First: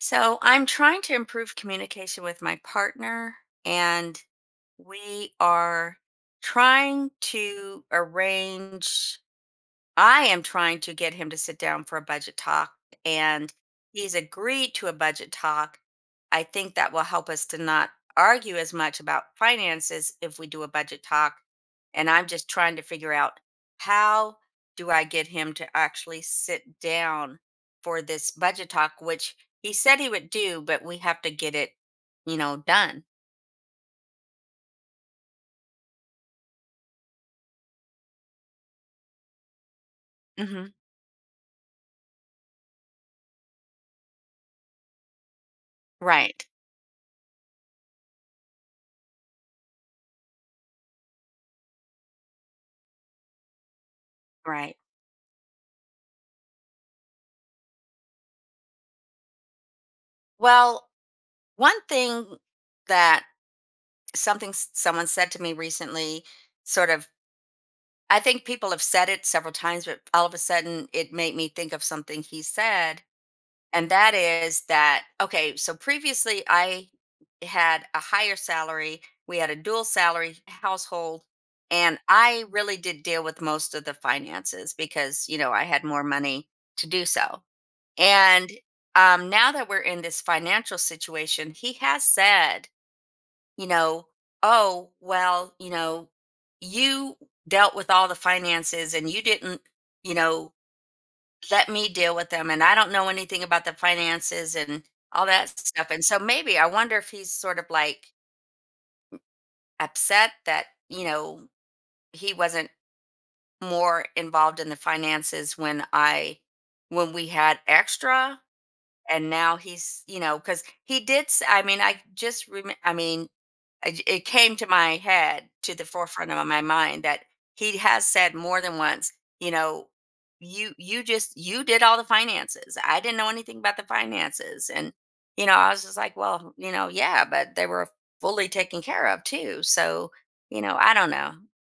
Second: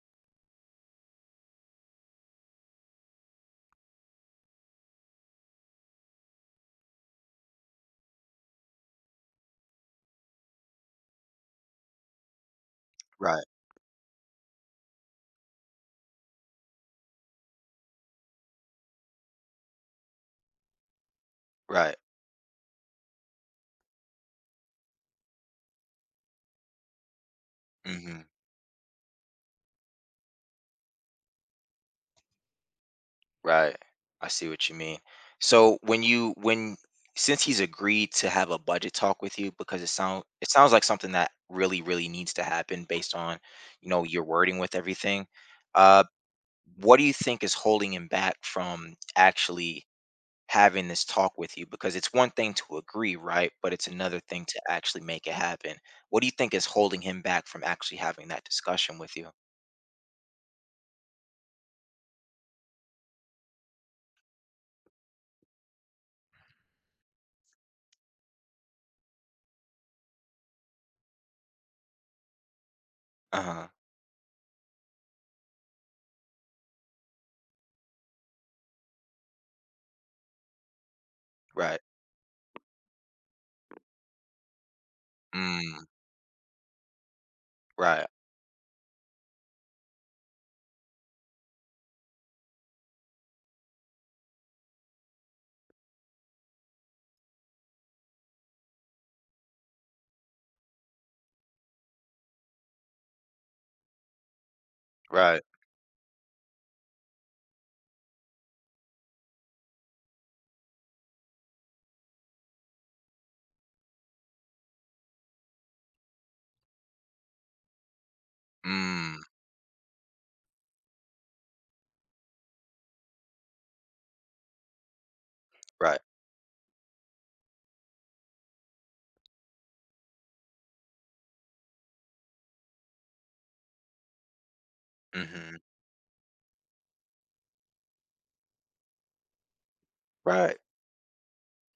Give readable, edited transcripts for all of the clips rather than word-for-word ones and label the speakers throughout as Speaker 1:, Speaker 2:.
Speaker 1: So I'm trying to improve communication with my partner, and we are trying to arrange I am trying to get him to sit down for a budget talk,
Speaker 2: Right,
Speaker 1: and he's agreed to a budget talk. I think that will help us to not argue as much about finances if we do a budget talk.
Speaker 2: right.
Speaker 1: And I'm just trying to figure out how do I get him to actually sit down for
Speaker 2: Mhm.
Speaker 1: this budget talk, which he said he would do, but we have to get it done.
Speaker 2: Right. I see what you mean. So when you when since he's agreed to have a budget talk with you because it sound it
Speaker 1: Hmm.
Speaker 2: sounds like something that really really needs to happen based on, your wording with everything. Uh
Speaker 1: Right.
Speaker 2: what do you think is holding him back from actually having this talk with you, because it's one thing to agree, right? But it's another thing to
Speaker 1: Right.
Speaker 2: actually make it happen. What do you think is holding him back from actually having that discussion with you?
Speaker 1: Well, one thing that something someone said to me recently, sort of, I think people have said it several times, but all of a sudden it made me think of something he said.
Speaker 2: Uh-huh.
Speaker 1: And that is that, okay, so previously I had a higher salary. We had a dual salary household,
Speaker 2: Right.
Speaker 1: and I really did deal with most of the finances because I had
Speaker 2: Mm,
Speaker 1: more money to do so.
Speaker 2: right.
Speaker 1: And now that we're in this financial situation, he has said, you know, oh, well, you dealt with all the finances and you didn't, you know, let me deal with them. And I don't know anything about the finances and all
Speaker 2: Right.
Speaker 1: that stuff. And so maybe I wonder if he's sort of like upset that, he wasn't more involved in the finances, when we had extra.
Speaker 2: Mm,
Speaker 1: And now he's, because he did s- I mean I just rem- I mean I j- it came to my head, to the
Speaker 2: right.
Speaker 1: forefront of my mind, that he has said more than once, you know you did all the finances, I didn't know anything about the finances. And
Speaker 2: Mhm.
Speaker 1: I was just like, well, yeah, but they were fully taken care of too. So
Speaker 2: Right.
Speaker 1: I don't know,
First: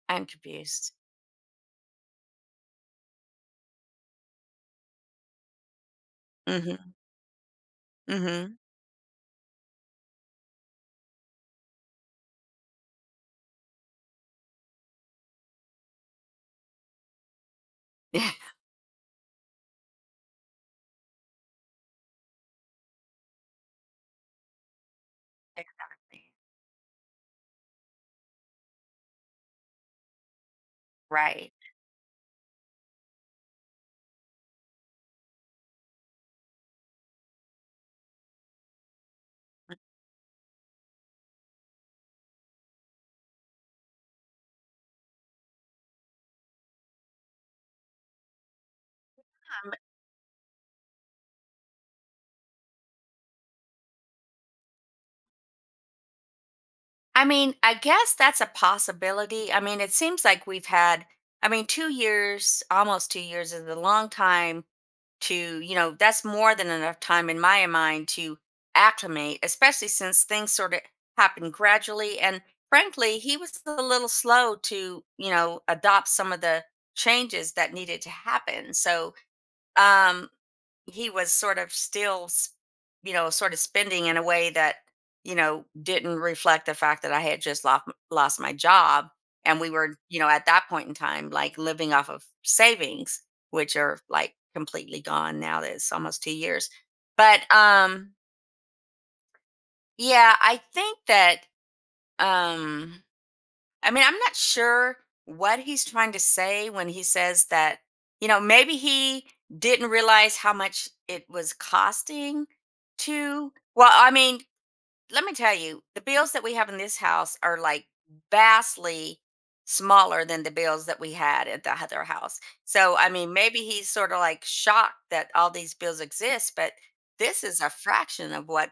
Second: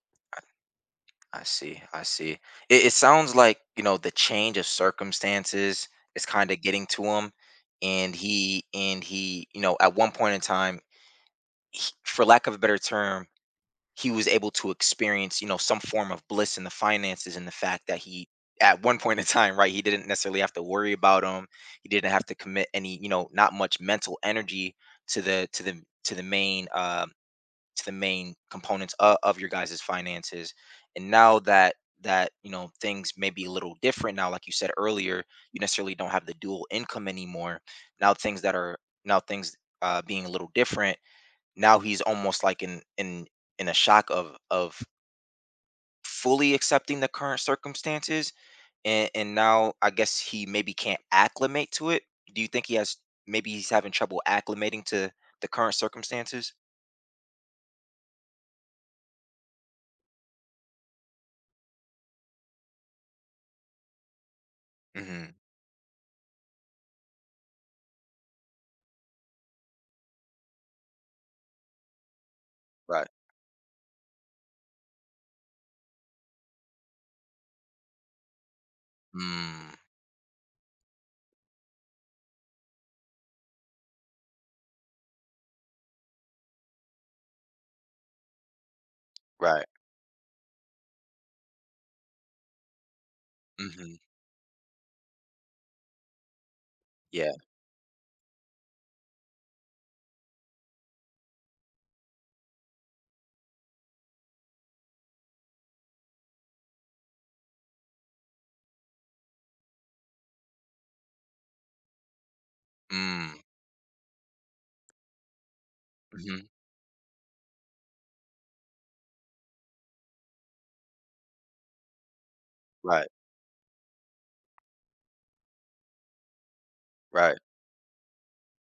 Speaker 1: I'm confused.
Speaker 2: I see. I see. It sounds like, the change of circumstances is kinda getting
Speaker 1: Mm-hmm.
Speaker 2: to him, and
Speaker 1: Mm-hmm.
Speaker 2: he and he, at one point in time, he, for lack of a better term, he was able to experience, some form of bliss in the finances, and the fact that he, at one point in time, right, he didn't necessarily have to worry about 'em. He didn't have to commit any, not much mental energy to the to the to the
Speaker 1: Exactly.
Speaker 2: main, um to the main components of your guys' finances. And now
Speaker 1: Right.
Speaker 2: that things may be a little different now, like you said earlier. You necessarily don't have the dual income anymore. Now things that are now things, being a little different. Now he's almost like in a shock of fully accepting the current circumstances, and now I guess he maybe can't acclimate to it. Do you think he has maybe he's having trouble acclimating to the current circumstances?
Speaker 1: I mean, I guess that's a possibility. I mean, it seems like we've had, I mean, 2 years, almost 2 years is a long time
Speaker 2: Hmm.
Speaker 1: that's more than enough time in my mind to acclimate, especially since things sort of happened gradually. And
Speaker 2: Right.
Speaker 1: frankly, he was a little slow to, you know, adopt some of the changes that needed to happen. So,
Speaker 2: Mm,
Speaker 1: um, he was sort of still, sort of spending in a way that, you know, didn't reflect the fact that I had just lost my job. And
Speaker 2: right.
Speaker 1: we were, at that point in time, like living off of savings, which
Speaker 2: Mhm.
Speaker 1: are like completely gone now that it's almost 2 years.
Speaker 2: Yeah.
Speaker 1: But yeah, I think that um I mean, I'm not sure what he's trying to say when he says that, maybe he didn't realize how much it was costing
Speaker 2: Mm.
Speaker 1: to. Well, I mean, let me tell you, the bills that
Speaker 2: Mhm.
Speaker 1: we have in this house are like vastly smaller than the bills that we had at the other house. So,
Speaker 2: Right.
Speaker 1: I mean, maybe he's sort of like shocked that all these bills exist, but
Speaker 2: Right.
Speaker 1: this is a fraction of what,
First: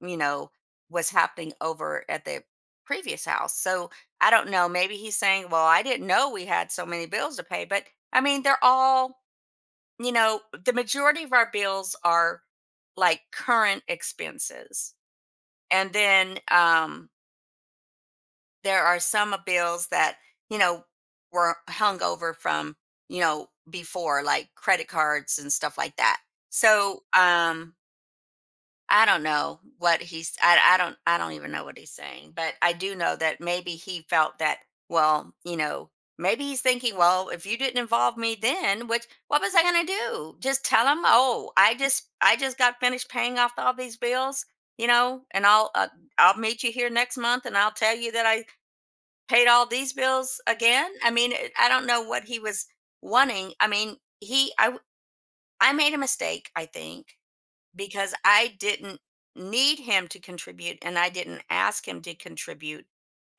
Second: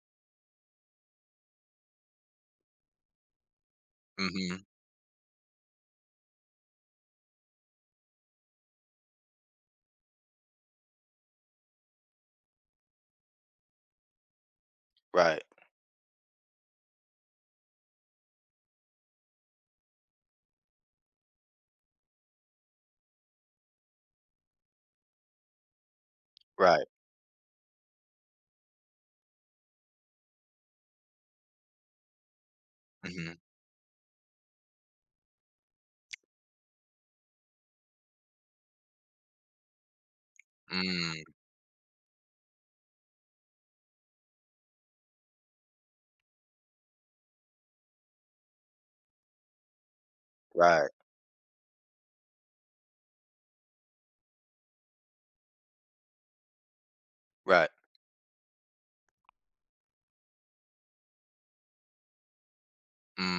Speaker 1: you know, was happening over at the previous house. So I don't
Speaker 2: Mhm.
Speaker 1: know. Maybe he's saying, well, I didn't know we had so many bills to pay. But I mean, they're all, the majority of our bills are like current expenses.
Speaker 2: Right.
Speaker 1: And then there are some of bills that, you know, were hung over from, before, like credit cards and stuff like that.
Speaker 2: Right.
Speaker 1: So I don't know what he's I don't even know what he's saying, but I do know
Speaker 2: Mhm.
Speaker 1: that maybe he felt that, well, maybe he's thinking, well, if you didn't involve me then, which what was I gonna do? Just tell him,
Speaker 2: Mm.
Speaker 1: oh, I just got finished paying off all these bills, and I'll meet you here next month and I'll tell you that I paid all these bills
Speaker 2: Right.
Speaker 1: again. I mean, I don't know what he was wanting. I mean, I made a mistake, I think,
Speaker 2: Right.
Speaker 1: because I didn't need him to contribute and I didn't ask him to contribute.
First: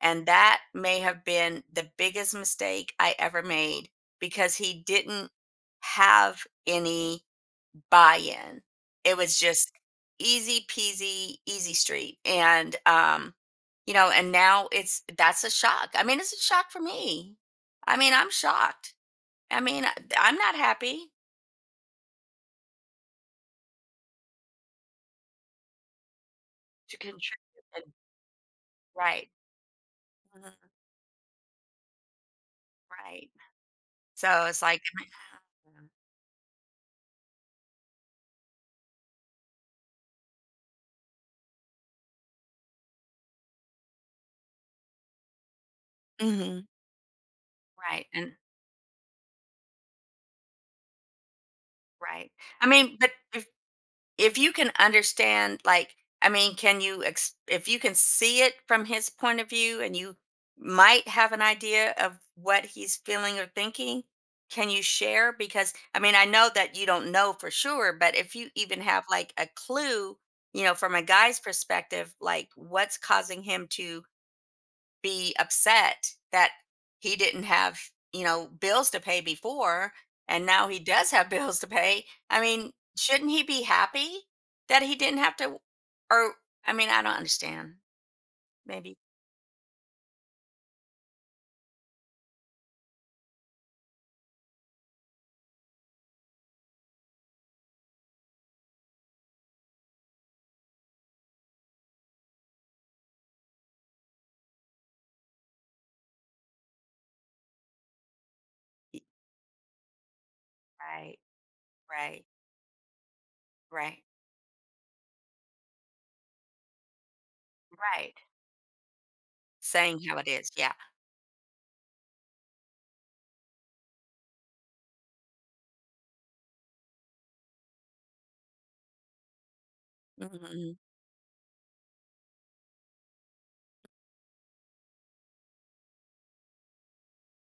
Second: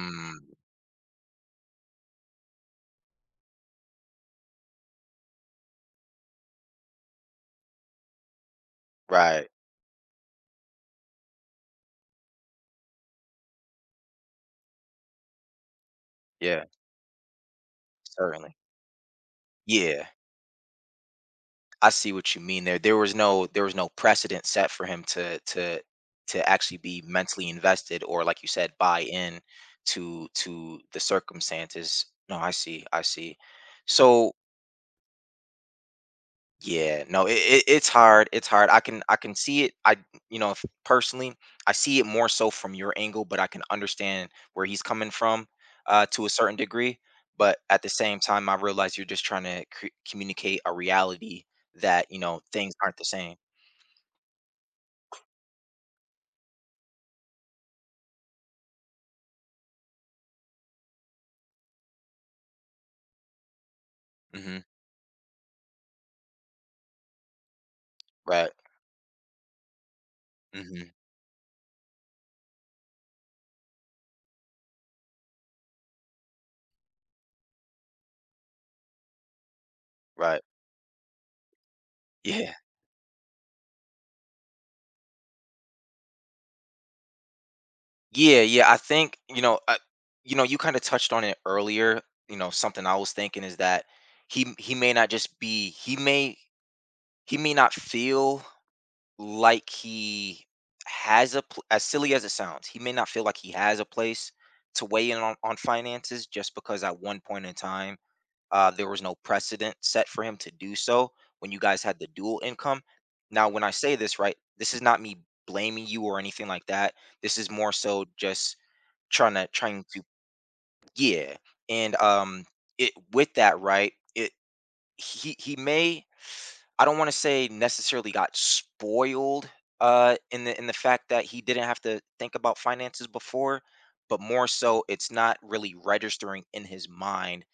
Speaker 1: And that may have been the biggest mistake I ever made because he didn't have any buy in. It was
Speaker 2: Right.
Speaker 1: just easy peasy, easy street. And, now it's that's a shock. I mean, it's a
Speaker 2: Yeah.
Speaker 1: shock for me. I mean, I'm
Speaker 2: Certainly.
Speaker 1: shocked. I mean,
Speaker 2: Yeah.
Speaker 1: I'm not happy
Speaker 2: I see what you mean there. There was no precedent set for him to actually
Speaker 1: to
Speaker 2: be
Speaker 1: contribute.
Speaker 2: mentally
Speaker 1: and-
Speaker 2: invested, or like you said, buy
Speaker 1: Right.
Speaker 2: in to
Speaker 1: Mhm.
Speaker 2: to the circumstances. No, I see. I
Speaker 1: Right.
Speaker 2: see. So.
Speaker 1: So it's like.
Speaker 2: Yeah, no, it's hard. It's hard. I can see it. I you know, if, Personally, I see it more so from your angle, but I can understand where he's coming from, to a certain
Speaker 1: Mhm.
Speaker 2: degree. But at the
Speaker 1: Right,
Speaker 2: same
Speaker 1: and
Speaker 2: time, I realize you're just trying to communicate a reality that you
Speaker 1: right.
Speaker 2: know
Speaker 1: I
Speaker 2: things aren't
Speaker 1: mean,
Speaker 2: the
Speaker 1: but
Speaker 2: same.
Speaker 1: if you can understand, like, I mean, can you ex if you can see it from his point of view and you might have an idea of what he's feeling or thinking,
Speaker 2: Hmm.
Speaker 1: can you share? Because, I mean, I know that you don't know for sure, but if you
Speaker 2: Right.
Speaker 1: even have like a clue,
Speaker 2: Hmm.
Speaker 1: from a guy's perspective, like what's causing him to be upset that he didn't have, bills to pay before
Speaker 2: Right.
Speaker 1: and now he does have bills to pay. I
Speaker 2: Yeah.
Speaker 1: mean, shouldn't he be happy that he didn't have to, or I mean, I don't understand.
Speaker 2: Yeah. Yeah. I
Speaker 1: Maybe
Speaker 2: think. You kind of touched on it earlier. Something I was thinking is that he he may not just be he may he may not feel like he has a pl- as silly as it sounds, he may not feel like he has a place to weigh in on, finances, just because at one point in time, there was
Speaker 1: he-
Speaker 2: no precedent set for him to do so
Speaker 1: right,
Speaker 2: when you guys had the
Speaker 1: right,
Speaker 2: dual income. Now, when I say
Speaker 1: right,
Speaker 2: this, right, this is not me blaming you or anything like that. This is more so
Speaker 1: right.
Speaker 2: just trying to trying
Speaker 1: Saying
Speaker 2: to
Speaker 1: how it is. Yeah.
Speaker 2: yeah. And it with that, right, it he may I don't want to say necessarily got spoiled, in the
Speaker 1: Hmm.
Speaker 2: fact that he didn't have to think about finances before, but more so it's not really registering in his mind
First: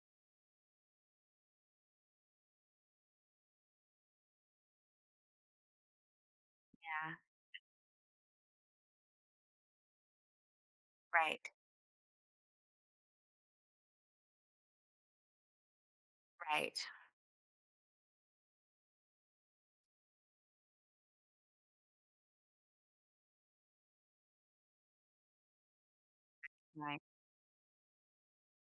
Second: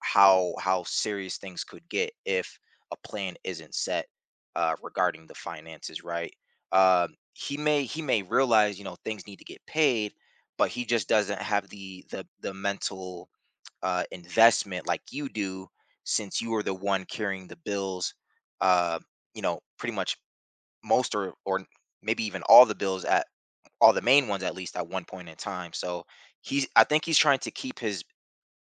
Speaker 2: how serious things could get if a plan isn't set, regarding the finances, right? Um
Speaker 1: Yeah.
Speaker 2: he may he may realize, things need to get paid, but he just doesn't
Speaker 1: Right.
Speaker 2: have the mental, investment like you do, since you are the
Speaker 1: Right.
Speaker 2: one carrying the bills, uh, pretty much most or maybe even all the bills, at all the main ones at least, at one point in time. So he's I
Speaker 1: Right.
Speaker 2: think he's trying to keep his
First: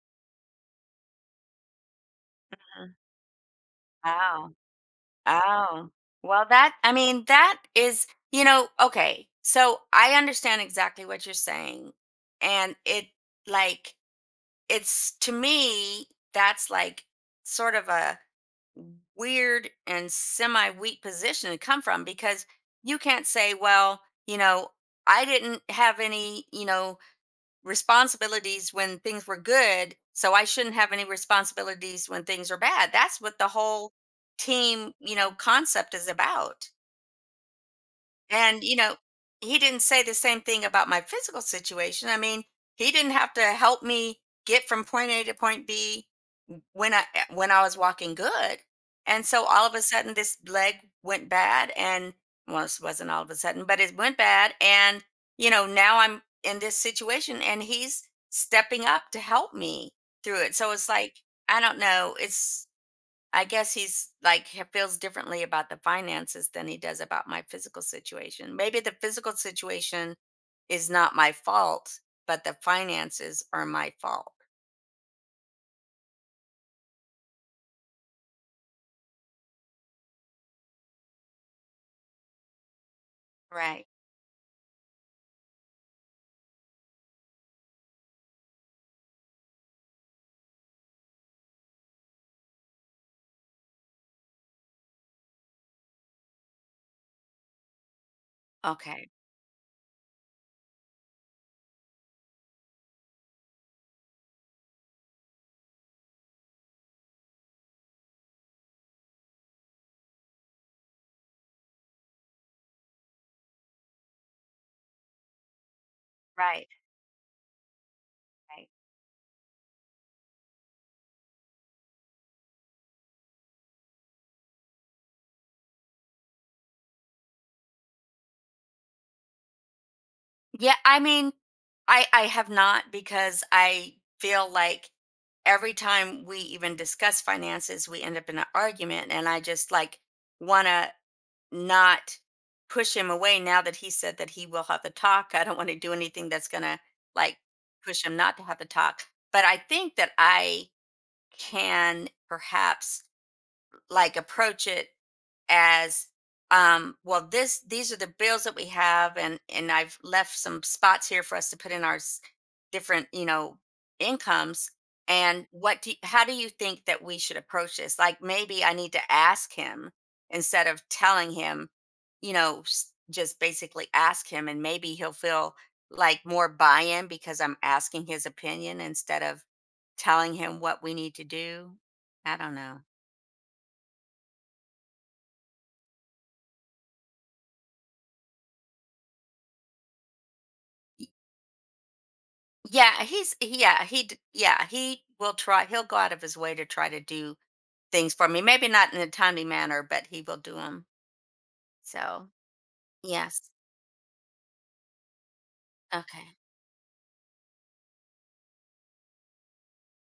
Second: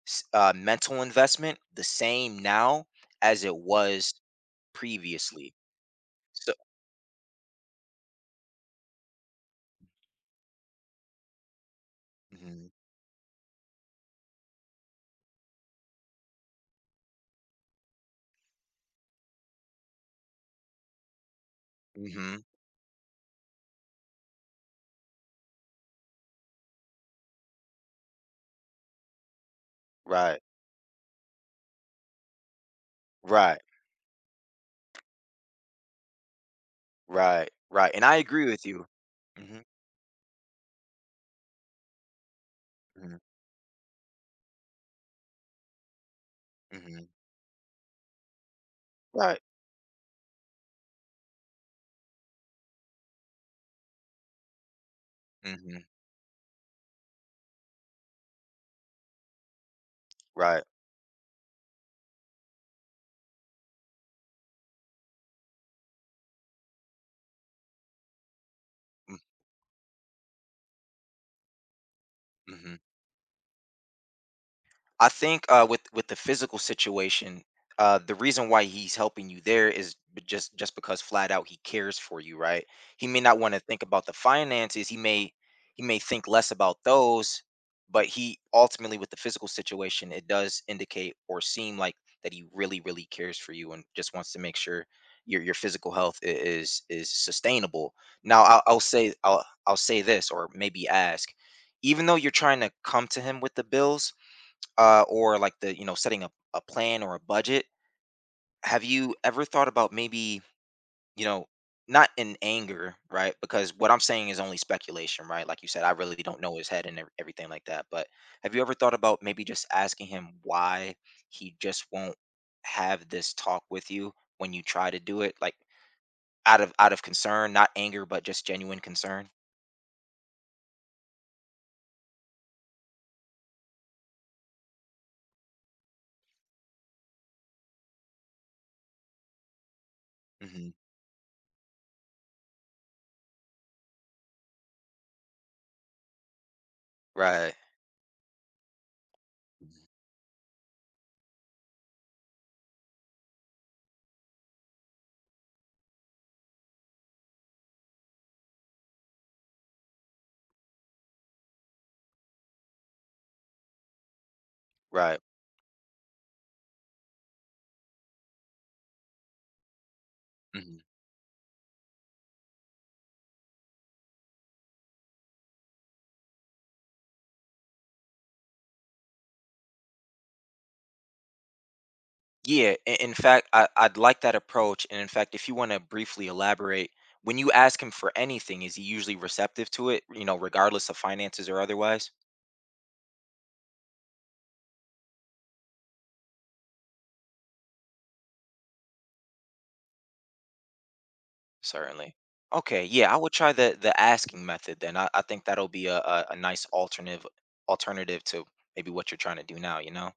Speaker 2: mental investment the same now
Speaker 1: Mhm.
Speaker 2: as it was
Speaker 1: Wow.
Speaker 2: previously.
Speaker 1: Oh, well,
Speaker 2: So.
Speaker 1: that I mean, that is, okay. So I understand exactly what you're saying.
Speaker 2: Hmm.
Speaker 1: And like, it's to me, that's like sort of a weird and semi weak position to come from
Speaker 2: Hmm.
Speaker 1: because you can't say, well, you know, I didn't have any, responsibilities when things were good, so
Speaker 2: Right,
Speaker 1: I shouldn't have any responsibilities when things are bad. That's what the
Speaker 2: right,
Speaker 1: whole team, concept is about.
Speaker 2: right, right, and I agree
Speaker 1: And,
Speaker 2: with you.
Speaker 1: he
Speaker 2: Hmm.
Speaker 1: didn't say the same thing about my physical situation. I mean, he didn't
Speaker 2: Hmm.
Speaker 1: have to help me get from point A to point B
Speaker 2: Hmm.
Speaker 1: when I was walking good. And
Speaker 2: Right.
Speaker 1: so all of a sudden this leg went bad and, well, this wasn't all of a sudden, but it went bad. And,
Speaker 2: Hmm.
Speaker 1: now I'm in this situation and he's stepping up to help me through it.
Speaker 2: Right.
Speaker 1: So it's like, I don't know. It's I guess he's like he feels differently about the finances than he does about my physical situation. Maybe the physical situation is not my fault, but the
Speaker 2: Mm-hmm.
Speaker 1: finances are my fault.
Speaker 2: I think, with the physical situation, the reason why he's helping you there is just because, flat out, he cares for you, right? He may not want to think
Speaker 1: Right.
Speaker 2: about the finances. He may think less about those, but he ultimately, with the physical situation, it does indicate or seem like that he really really cares for you and just wants to make sure your physical health is sustainable. Now, I'll, I'll
Speaker 1: Okay.
Speaker 2: say I'll I'll say this, or maybe ask, even though you're trying to come to him with the bills, or like the you know setting up a plan or a budget, have you ever thought about maybe, you know not in anger, right? Because what I'm saying is only speculation, right? Like you said, I really don't know
Speaker 1: Right.
Speaker 2: his head and everything like that. But have you
Speaker 1: Right.
Speaker 2: ever thought about maybe just asking him why he just won't have this talk with you, when you try to do it, like, out of concern, not anger, but just genuine concern?
Speaker 1: Yeah, I mean, I have not, because I feel like every time we even discuss finances, we end up in an argument and I just like want
Speaker 2: Hmm.
Speaker 1: to not push him away now that he said that he will have the talk. I don't want to do anything that's going to like
Speaker 2: Right.
Speaker 1: push him not to have the talk. But I think that I can perhaps like approach it as well, this these are the bills that we have, and I've left some spots here for us to put in our different incomes.
Speaker 2: Right.
Speaker 1: And how do you think that we should approach this, like maybe I need to ask him instead
Speaker 2: Mm-hmm.
Speaker 1: of telling him, just basically ask him, and maybe he'll feel like more buy-in because I'm asking his opinion instead of telling him what we need to do. I don't
Speaker 2: Yeah,
Speaker 1: know.
Speaker 2: in fact, I'd like that approach. And in fact, if you want to briefly elaborate, when you ask him for anything, is he usually receptive to it, regardless of finances or otherwise?
Speaker 1: Yeah, he's yeah, yeah, he will try. He'll go out of his way to try to do things for me. Maybe not in a timely manner, but he will do them.
Speaker 2: Certainly.
Speaker 1: So,
Speaker 2: Okay, yeah, I would
Speaker 1: yes.
Speaker 2: try the asking method then. I think that'll be a
Speaker 1: Okay.
Speaker 2: nice alternative to maybe what you're trying to do now, you know?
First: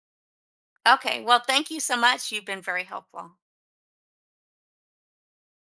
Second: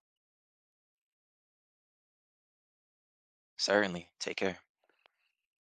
Speaker 1: Okay. Well, thank you so much. You've been very helpful.
Speaker 2: Certainly. Take care.